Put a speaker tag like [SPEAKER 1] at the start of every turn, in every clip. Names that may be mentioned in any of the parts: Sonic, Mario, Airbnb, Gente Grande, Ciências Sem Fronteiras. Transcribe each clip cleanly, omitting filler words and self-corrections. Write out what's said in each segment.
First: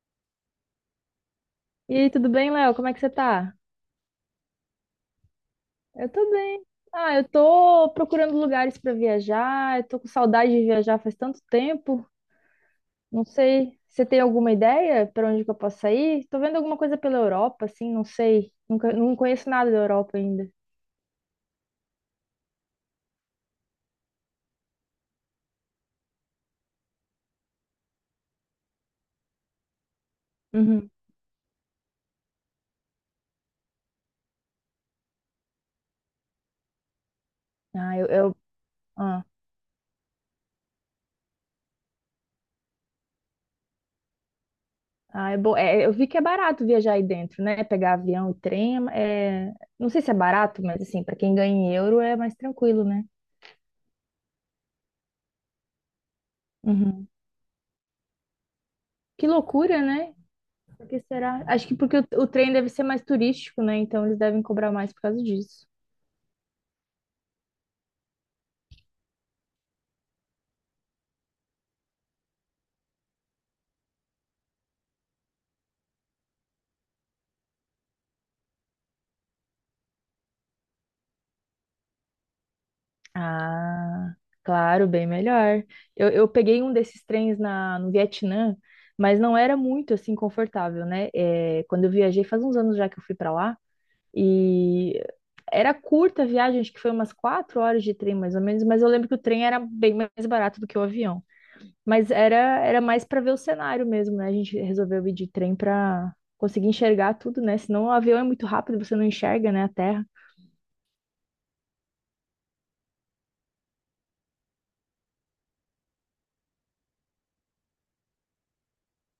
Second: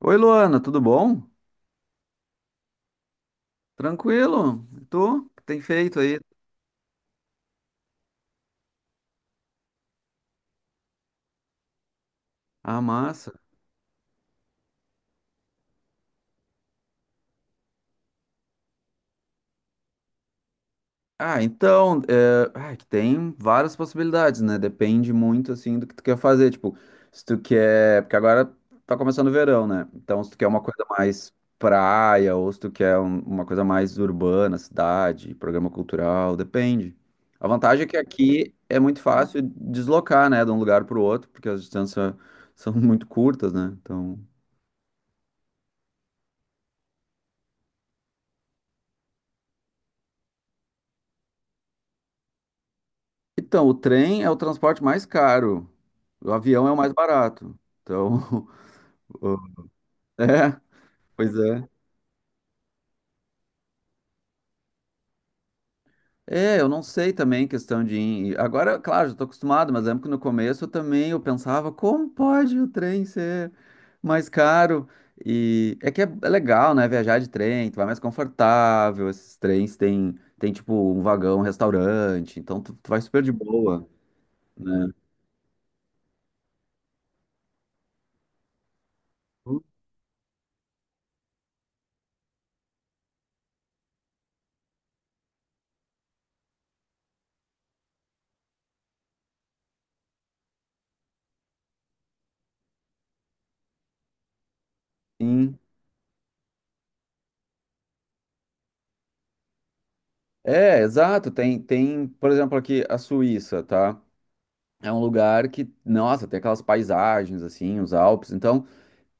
[SPEAKER 1] Oi, Luana, tudo bom?
[SPEAKER 2] E aí, tudo bem, Léo? Como é que você tá?
[SPEAKER 1] Tranquilo? E tu? O que tem feito
[SPEAKER 2] Eu
[SPEAKER 1] aí?
[SPEAKER 2] tô bem. Eu tô procurando lugares pra viajar, eu tô com saudade de viajar faz tanto tempo.
[SPEAKER 1] Ah,
[SPEAKER 2] Não
[SPEAKER 1] massa.
[SPEAKER 2] sei, você tem alguma ideia pra onde que eu possa ir? Tô vendo alguma coisa pela Europa, assim, não sei. Nunca, Não conheço nada da Europa ainda.
[SPEAKER 1] Que tem várias possibilidades, né? Depende muito, assim, do que tu quer fazer. Tipo, se tu quer... Porque agora tá começando o verão, né? Então, se tu quer uma coisa
[SPEAKER 2] Uhum.
[SPEAKER 1] mais praia ou se tu quer uma coisa mais urbana, cidade, programa cultural, depende. A vantagem é que
[SPEAKER 2] Ah, eu, eu-
[SPEAKER 1] aqui é muito
[SPEAKER 2] ah,
[SPEAKER 1] fácil deslocar, né? De um lugar pro outro, porque as distâncias são muito curtas, né? Então...
[SPEAKER 2] é bom. É, eu vi que é barato viajar aí dentro, né? Pegar avião e trem, não sei se é barato, mas assim, pra quem ganha em euro é mais tranquilo, né?
[SPEAKER 1] Então, o trem é o transporte mais caro. O avião é o mais
[SPEAKER 2] Uhum.
[SPEAKER 1] barato. Então,
[SPEAKER 2] Que
[SPEAKER 1] o-
[SPEAKER 2] loucura, né?
[SPEAKER 1] é,
[SPEAKER 2] Porque
[SPEAKER 1] pois
[SPEAKER 2] será? Acho
[SPEAKER 1] é.
[SPEAKER 2] que porque o trem deve ser mais turístico, né? Então eles devem cobrar mais por causa disso.
[SPEAKER 1] É, eu não sei também questão de. Agora, claro, já estou acostumado, mas lembro que no começo eu também eu pensava, como pode o trem ser mais caro? E é que é legal, né? Viajar de trem, tu vai mais confortável. Esses trens tem tipo um vagão, um restaurante, então tu vai super de boa,
[SPEAKER 2] Ah, claro,
[SPEAKER 1] né?
[SPEAKER 2] bem melhor. Eu peguei um desses trens no Vietnã, mas não era muito assim confortável, né? É, quando eu viajei, faz uns anos já que eu fui para lá, e era curta a viagem, acho que foi umas quatro horas de trem mais ou menos, mas eu lembro que o trem era bem mais barato do que o avião. Mas era, era mais para ver o cenário mesmo, né? A gente resolveu ir de trem
[SPEAKER 1] Sim.
[SPEAKER 2] para conseguir enxergar tudo, né? Senão o avião é muito rápido, você não enxerga, né, a terra.
[SPEAKER 1] É, exato. Tem, por exemplo, aqui a Suíça, tá? É um lugar que, nossa, tem aquelas paisagens assim, os Alpes. Então,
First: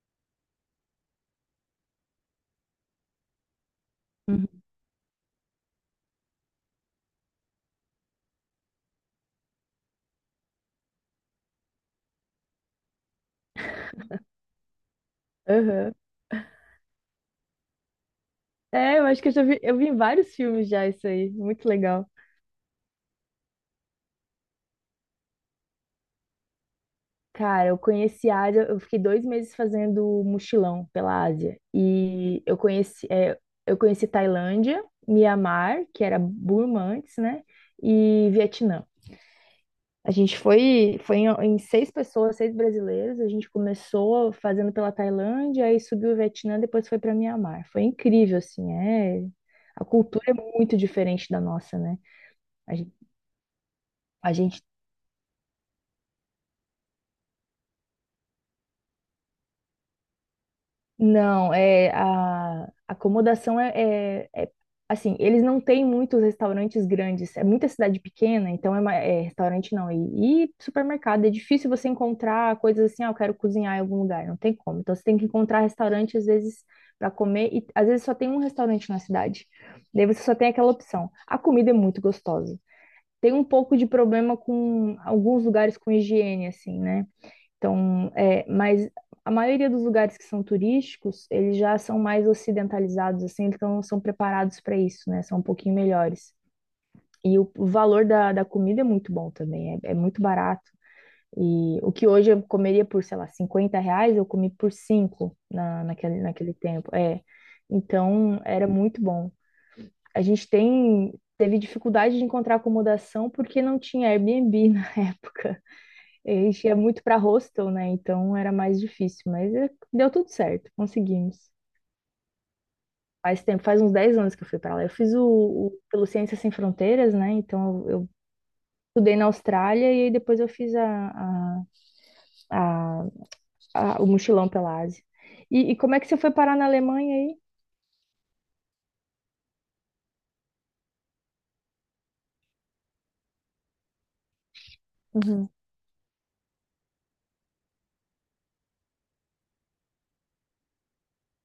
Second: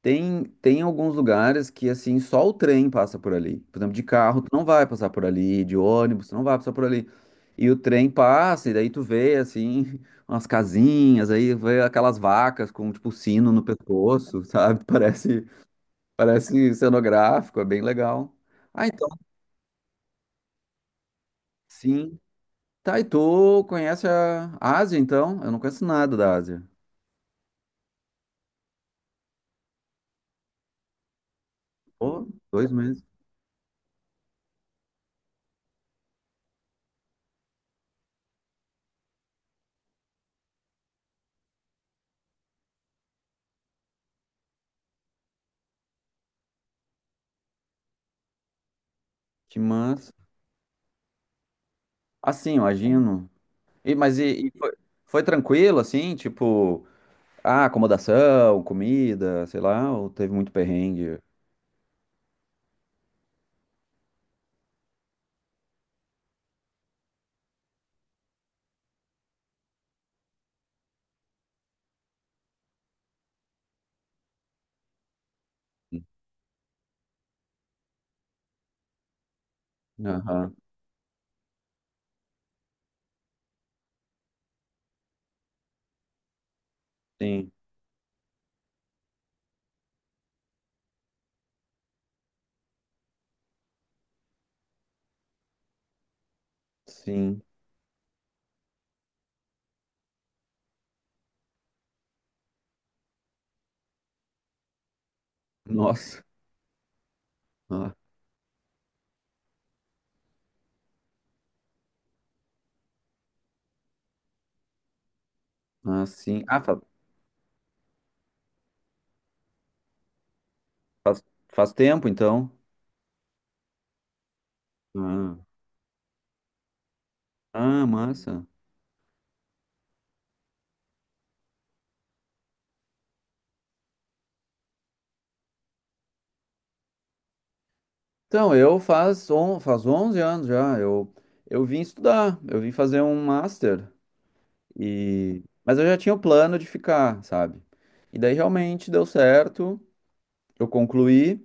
[SPEAKER 1] tem alguns lugares que assim, só o trem passa por ali. Por exemplo, de carro tu
[SPEAKER 2] Uhum.
[SPEAKER 1] não vai passar por ali, de ônibus tu não vai passar por ali. E o trem passa e daí tu vê assim umas casinhas, aí vê aquelas vacas com tipo sino no pescoço, sabe?
[SPEAKER 2] Aham.
[SPEAKER 1] Parece cenográfico, é bem legal. Ah,
[SPEAKER 2] É, eu
[SPEAKER 1] então,
[SPEAKER 2] acho que eu já vi, eu vi em vários filmes já isso aí. Muito legal.
[SPEAKER 1] sim. Tá, e tu conhece a Ásia, então? Eu não conheço nada da Ásia.
[SPEAKER 2] Cara, eu conheci a Ásia, eu fiquei dois meses fazendo mochilão pela Ásia.
[SPEAKER 1] Pô, 2 meses.
[SPEAKER 2] Eu conheci Tailândia, Mianmar, que era Burma antes, né? E Vietnã. A gente foi, foi em, Em seis pessoas, seis brasileiros. A gente começou fazendo pela Tailândia, aí subiu o Vietnã, depois foi para Mianmar. Foi incrível, assim, é.
[SPEAKER 1] Que
[SPEAKER 2] A
[SPEAKER 1] massa.
[SPEAKER 2] cultura é muito diferente da nossa, né?
[SPEAKER 1] Assim,
[SPEAKER 2] A gen-
[SPEAKER 1] imagino. E, mas
[SPEAKER 2] a
[SPEAKER 1] e, e
[SPEAKER 2] gente,
[SPEAKER 1] foi, Foi tranquilo, assim? Tipo, ah, acomodação, comida, sei lá, ou teve muito perrengue?
[SPEAKER 2] Não, é a acomodação assim, eles não têm muitos restaurantes grandes, é muita cidade pequena, então é, é restaurante não, e supermercado, é difícil você encontrar coisas assim, ah, eu quero cozinhar em algum lugar, não tem como. Então você tem que encontrar restaurante às vezes para comer e às vezes só tem um restaurante na cidade. Daí você só tem
[SPEAKER 1] Aham,
[SPEAKER 2] aquela opção. A comida é muito gostosa. Tem um pouco de problema com alguns lugares com higiene assim, né?
[SPEAKER 1] sim,
[SPEAKER 2] Então, é, mas a maioria dos lugares que são turísticos, eles já são mais ocidentalizados, assim, então são preparados para isso, né? São um pouquinho melhores. E
[SPEAKER 1] sim.
[SPEAKER 2] o valor da comida é muito bom também, é muito barato. E o que hoje eu comeria por, sei lá, 50 reais, eu comi por 5 naquele,
[SPEAKER 1] Nossa.
[SPEAKER 2] naquele tempo. É.
[SPEAKER 1] Ah,
[SPEAKER 2] Então, era muito bom. A gente tem, teve dificuldade de encontrar acomodação porque não tinha Airbnb na época.
[SPEAKER 1] ah,
[SPEAKER 2] A
[SPEAKER 1] sim.
[SPEAKER 2] gente ia muito para hostel, né? Então era mais difícil, mas deu tudo certo,
[SPEAKER 1] Faz,
[SPEAKER 2] conseguimos.
[SPEAKER 1] faz tempo, então.
[SPEAKER 2] Faz tempo, faz uns 10 anos que eu fui para lá. Eu fiz
[SPEAKER 1] Ah,
[SPEAKER 2] o- Pelo Ciências Sem Fronteiras, né? Então
[SPEAKER 1] ah,
[SPEAKER 2] eu
[SPEAKER 1] massa.
[SPEAKER 2] estudei na Austrália e aí depois eu fiz a- a- o mochilão pela Ásia. E como é que você foi parar na Alemanha aí?
[SPEAKER 1] Então, faz 11 anos já. Eu vim estudar, eu vim fazer um master. E...
[SPEAKER 2] Uhum.
[SPEAKER 1] Mas eu já tinha o plano de ficar, sabe? E daí realmente deu certo, eu concluí,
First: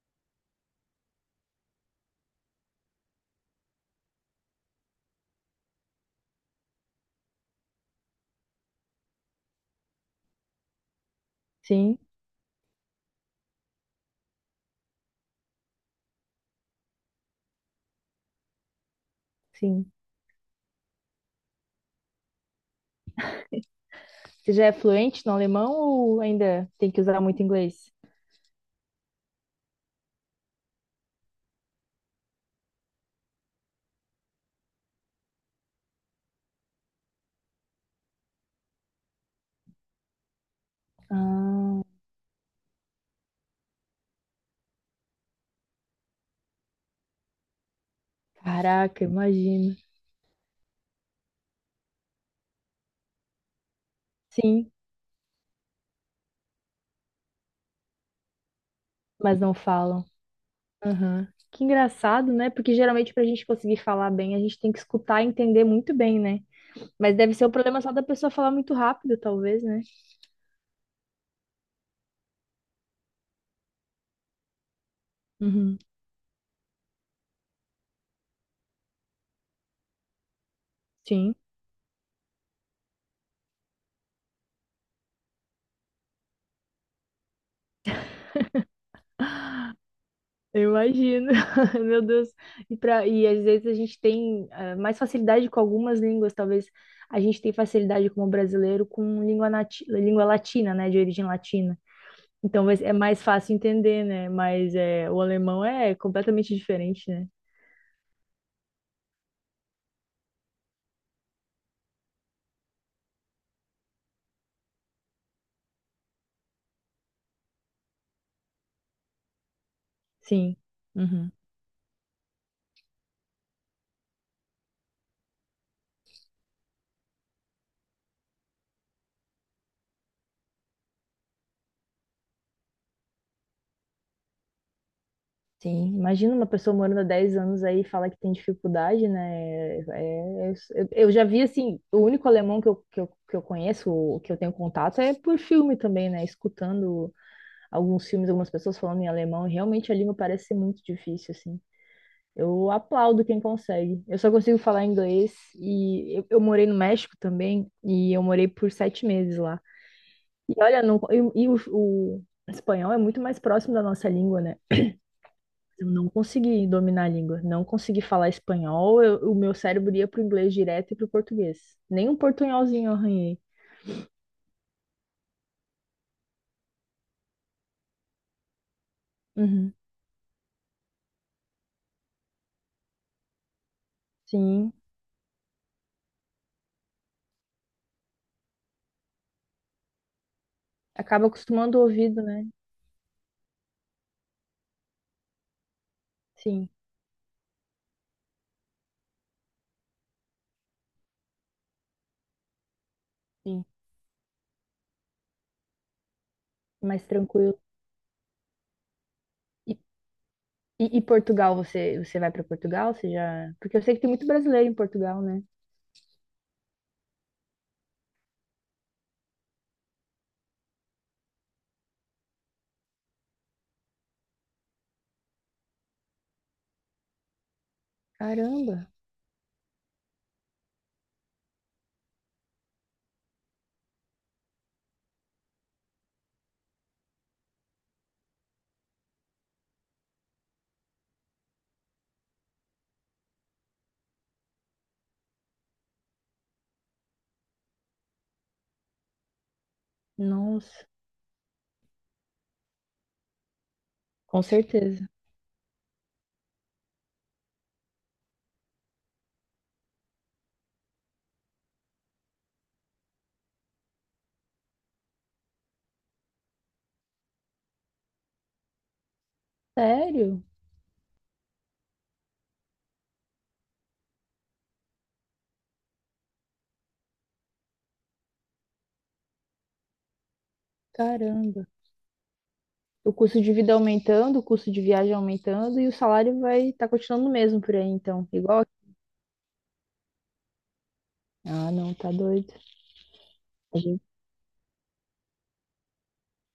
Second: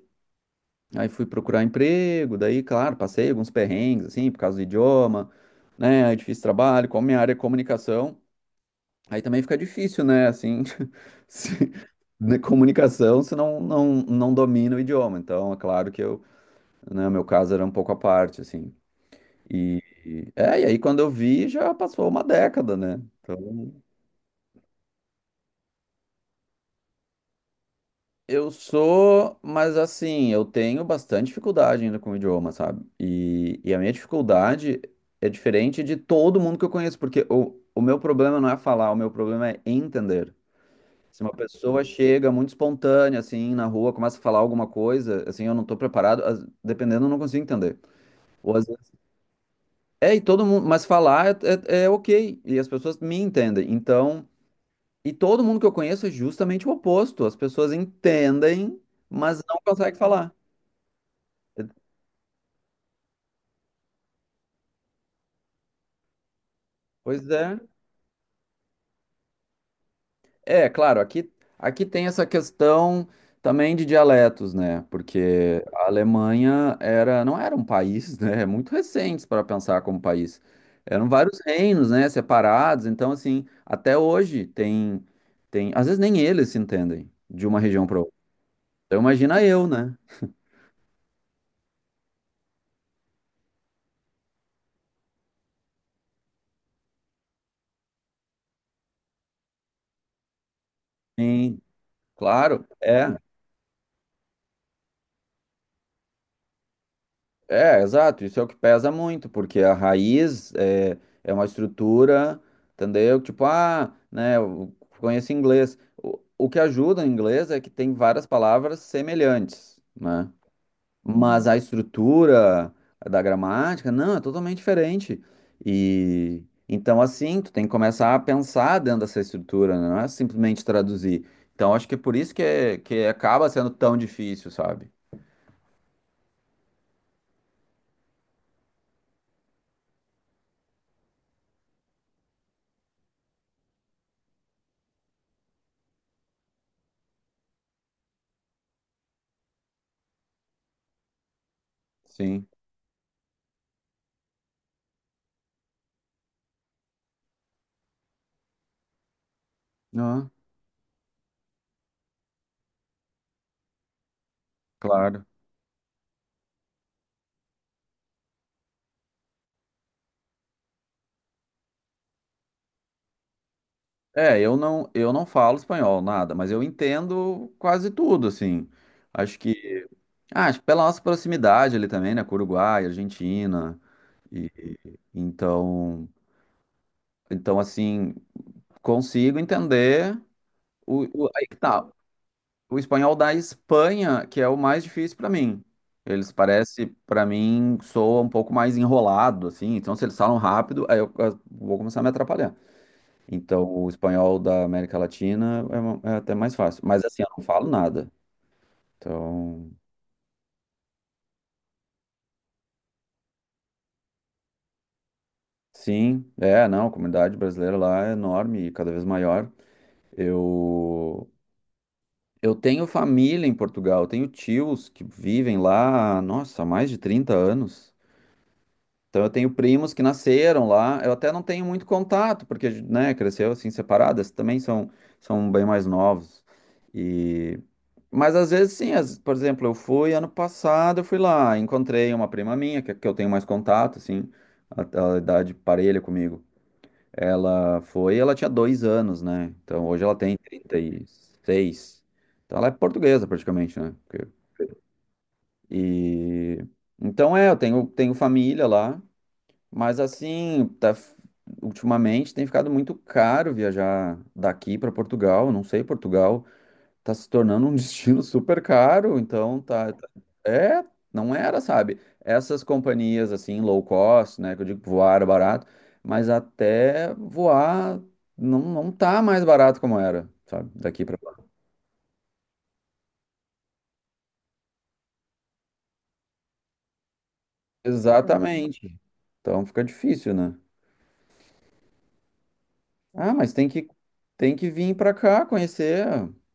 [SPEAKER 1] aí fui procurar emprego, daí, claro, passei alguns perrengues, assim, por causa do idioma, né? Aí difícil trabalho, como minha área é comunicação, aí também fica difícil, né? Assim, se-
[SPEAKER 2] Sim,
[SPEAKER 1] né, comunicação se não domina o idioma. Então, é claro que eu, né, o meu caso era um pouco à parte, assim. E,
[SPEAKER 2] sim.
[SPEAKER 1] e aí quando eu vi, já passou uma década, né? Então,
[SPEAKER 2] Você já é fluente no alemão ou ainda tem que usar muito inglês?
[SPEAKER 1] eu sou, mas assim, eu tenho bastante dificuldade ainda com o idioma, sabe? E a minha dificuldade é diferente de todo mundo que eu conheço, porque o meu problema não é falar, o meu problema é entender. Se uma pessoa chega muito espontânea, assim, na rua, começa a falar alguma coisa, assim, eu não tô preparado, dependendo, eu não consigo entender. Ou às vezes,
[SPEAKER 2] Caraca, imagino.
[SPEAKER 1] é, E todo mundo, mas falar é ok, e as pessoas me entendem. Então,
[SPEAKER 2] Sim,
[SPEAKER 1] e todo mundo que eu conheço é justamente o oposto, as pessoas entendem,
[SPEAKER 2] mas
[SPEAKER 1] mas
[SPEAKER 2] não
[SPEAKER 1] não conseguem
[SPEAKER 2] falam.
[SPEAKER 1] falar.
[SPEAKER 2] Aham. Que engraçado, né? Porque geralmente para a gente conseguir falar bem, a gente tem que escutar e entender muito bem, né? Mas
[SPEAKER 1] Pois
[SPEAKER 2] deve ser o
[SPEAKER 1] é.
[SPEAKER 2] problema só da pessoa falar muito rápido, talvez, né?
[SPEAKER 1] É, claro, aqui, Aqui tem essa questão também de dialetos, né? Porque
[SPEAKER 2] Uhum.
[SPEAKER 1] a Alemanha era, não era um país, né? É muito recente para pensar como país. Eram
[SPEAKER 2] Sim,
[SPEAKER 1] vários reinos, né? Separados. Então, assim, até hoje tem, às vezes nem eles se entendem de uma região para outra. Então, imagina eu, né?
[SPEAKER 2] eu imagino. Meu Deus. E às vezes a gente tem mais facilidade com algumas línguas, talvez a gente tem facilidade como brasileiro com língua, nati língua latina, né? De origem
[SPEAKER 1] Sim,
[SPEAKER 2] latina.
[SPEAKER 1] claro.
[SPEAKER 2] É
[SPEAKER 1] É.
[SPEAKER 2] mais fácil entender, né? Mas é, o alemão é completamente diferente, né?
[SPEAKER 1] É, exato, isso é o que pesa muito, porque é uma estrutura, entendeu? Tipo, ah, né, eu conheço inglês. O que ajuda em inglês é que tem várias palavras semelhantes, né?
[SPEAKER 2] Sim. Uhum.
[SPEAKER 1] Mas a estrutura da gramática, não, é totalmente diferente. E então, assim, tu tem que começar a pensar dentro dessa estrutura, né? Não é simplesmente traduzir. Então, acho que é por isso que, que acaba sendo tão difícil, sabe?
[SPEAKER 2] Sim, imagina uma pessoa morando há 10 anos aí e falar que tem dificuldade, né? Eu já vi, assim, o único alemão que eu conheço, o que eu tenho contato, é por filme também, né? Escutando alguns filmes, algumas pessoas falando em alemão, e realmente a língua parece ser muito difícil, assim.
[SPEAKER 1] Sim.
[SPEAKER 2] Eu aplaudo quem consegue. Eu só consigo falar inglês e eu morei no México também, e eu morei por sete meses lá.
[SPEAKER 1] Ah,
[SPEAKER 2] E olha, não, e o espanhol é muito mais próximo da nossa língua, né?
[SPEAKER 1] claro.
[SPEAKER 2] Eu não consegui dominar a língua, não consegui falar espanhol, o meu cérebro ia pro inglês direto e pro português. Nem um portunholzinho eu arranhei.
[SPEAKER 1] Eu não falo espanhol, nada, mas eu entendo quase tudo, assim. Acho
[SPEAKER 2] Uhum.
[SPEAKER 1] que, Acho que pela nossa proximidade ali também, né, com o Uruguai, Argentina,
[SPEAKER 2] Sim,
[SPEAKER 1] então, então assim, consigo entender
[SPEAKER 2] acaba
[SPEAKER 1] aí que
[SPEAKER 2] acostumando o
[SPEAKER 1] tá,
[SPEAKER 2] ouvido, né?
[SPEAKER 1] o espanhol da Espanha, que é o mais difícil para mim. Eles
[SPEAKER 2] Sim,
[SPEAKER 1] parece, para mim, soa um pouco mais enrolado, assim. Então, se eles falam rápido, aí eu vou começar a me atrapalhar. Então,
[SPEAKER 2] sim,
[SPEAKER 1] o espanhol da América Latina é, é até mais fácil.
[SPEAKER 2] mais
[SPEAKER 1] Mas assim, eu não
[SPEAKER 2] tranquilo.
[SPEAKER 1] falo nada. Então,
[SPEAKER 2] E, e Portugal, você vai para Portugal? Você já... Porque eu sei que tem muito brasileiro em Portugal, né?
[SPEAKER 1] sim, é, não, a comunidade brasileira lá é enorme e cada vez maior. Eu, eu tenho família em Portugal, eu tenho tios que vivem lá, nossa, há mais de 30 anos.
[SPEAKER 2] Caramba,
[SPEAKER 1] Então eu tenho primos que nasceram lá, eu até não tenho muito contato, porque, né, cresceu assim separadas, também são, são bem mais novos. E... Mas às vezes sim, por exemplo, eu fui ano passado, eu fui lá, encontrei uma prima minha, que eu tenho mais contato, assim, a idade parelha comigo. Ela foi, ela tinha 2 anos, né? Então hoje ela tem trinta
[SPEAKER 2] nossa,
[SPEAKER 1] e seis. Então ela é portuguesa praticamente, né? Porque-
[SPEAKER 2] com certeza.
[SPEAKER 1] E então é, tenho família lá. Mas assim, tá, ultimamente tem ficado muito caro viajar daqui para Portugal. Não sei, Portugal tá se tornando um destino super caro, então
[SPEAKER 2] Sério?
[SPEAKER 1] é, não era, sabe? Essas companhias assim low cost, né, que eu digo que voar era barato, mas até voar não tá mais barato como era, sabe? Daqui para lá.
[SPEAKER 2] Caramba. O custo de vida aumentando, o custo de viagem aumentando e o salário vai estar tá continuando o mesmo por aí, então. Igual aqui.
[SPEAKER 1] Exatamente. Então fica difícil, né?
[SPEAKER 2] Ah, não, tá doido.
[SPEAKER 1] Ah, mas
[SPEAKER 2] A gente-
[SPEAKER 1] tem que vir pra cá conhecer.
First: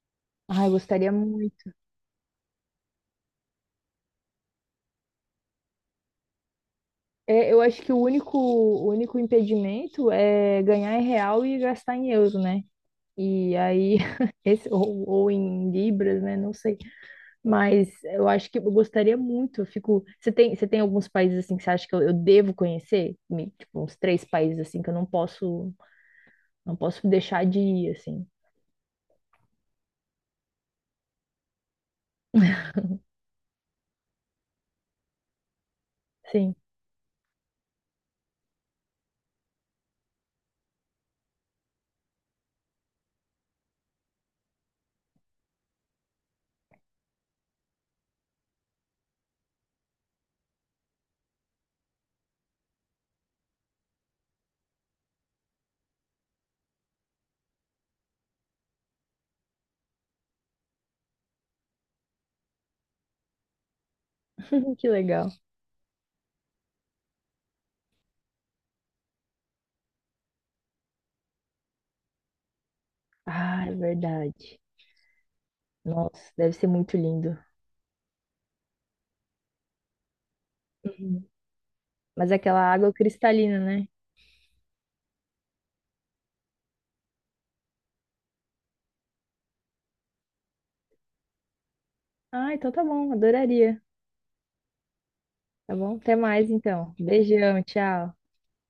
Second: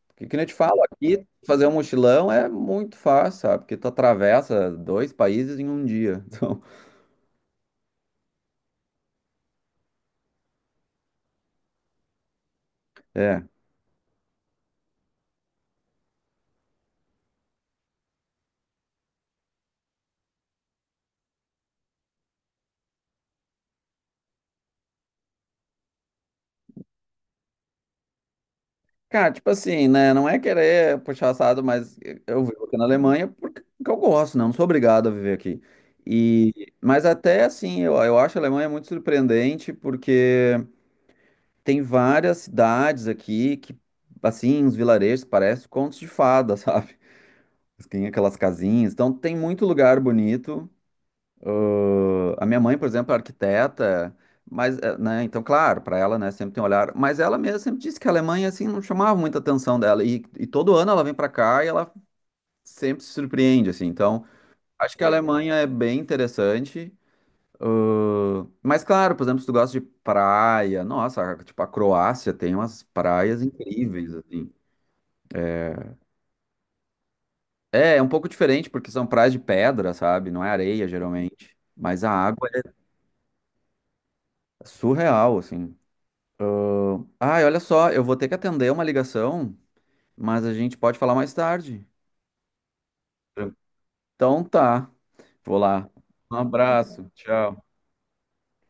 [SPEAKER 1] Porque que nem eu te
[SPEAKER 2] ai,
[SPEAKER 1] falo,
[SPEAKER 2] gostaria
[SPEAKER 1] aqui fazer um
[SPEAKER 2] muito.
[SPEAKER 1] mochilão é muito fácil, sabe? Porque tu atravessa dois países em um dia. Então,
[SPEAKER 2] É, eu acho que o único impedimento é ganhar em real e gastar em euro, né?
[SPEAKER 1] é.
[SPEAKER 2] E aí, esse, ou em libras, né? Não sei. Mas eu acho que eu gostaria muito. Eu fico. Você tem alguns países assim que você acha que eu devo conhecer? Tipo, uns três países assim que eu não posso, não posso deixar de ir, assim.
[SPEAKER 1] Cara, tipo assim, né? Não é querer puxar assado, mas eu vivo aqui na Alemanha porque eu gosto, né? Não sou obrigado a viver aqui.
[SPEAKER 2] Sim.
[SPEAKER 1] Eu acho a Alemanha muito surpreendente porque tem várias cidades aqui que, assim, uns vilarejos que parecem contos de fada, sabe? Tem aquelas casinhas. Então, tem muito lugar bonito. Ah, a minha mãe, por exemplo, é arquiteta, mas, né, então, claro, para ela, né, sempre tem um olhar. Mas ela mesma sempre disse que a Alemanha, assim, não chamava muita atenção dela. E todo ano ela vem para cá e ela sempre se surpreende, assim. Então,
[SPEAKER 2] Que
[SPEAKER 1] acho que a
[SPEAKER 2] legal.
[SPEAKER 1] Alemanha é bem interessante. Ah, mas, claro, por exemplo, se tu gosta de praia, nossa, tipo, a Croácia tem umas praias
[SPEAKER 2] Ah, é
[SPEAKER 1] incríveis, assim.
[SPEAKER 2] verdade. Nossa, deve ser muito lindo.
[SPEAKER 1] É, é um pouco diferente, porque são praias de pedra, sabe? Não é areia,
[SPEAKER 2] Uhum.
[SPEAKER 1] geralmente. Mas a
[SPEAKER 2] Mas é
[SPEAKER 1] água é
[SPEAKER 2] aquela água cristalina, né?
[SPEAKER 1] surreal, assim. Ai, olha só, eu vou ter que atender uma ligação, mas a gente pode falar mais tarde.
[SPEAKER 2] Ah, então tá bom, adoraria.
[SPEAKER 1] Então tá, vou
[SPEAKER 2] Tá
[SPEAKER 1] lá.
[SPEAKER 2] bom? Até
[SPEAKER 1] Um
[SPEAKER 2] mais então.
[SPEAKER 1] abraço,
[SPEAKER 2] Beijão,
[SPEAKER 1] tchau.
[SPEAKER 2] tchau.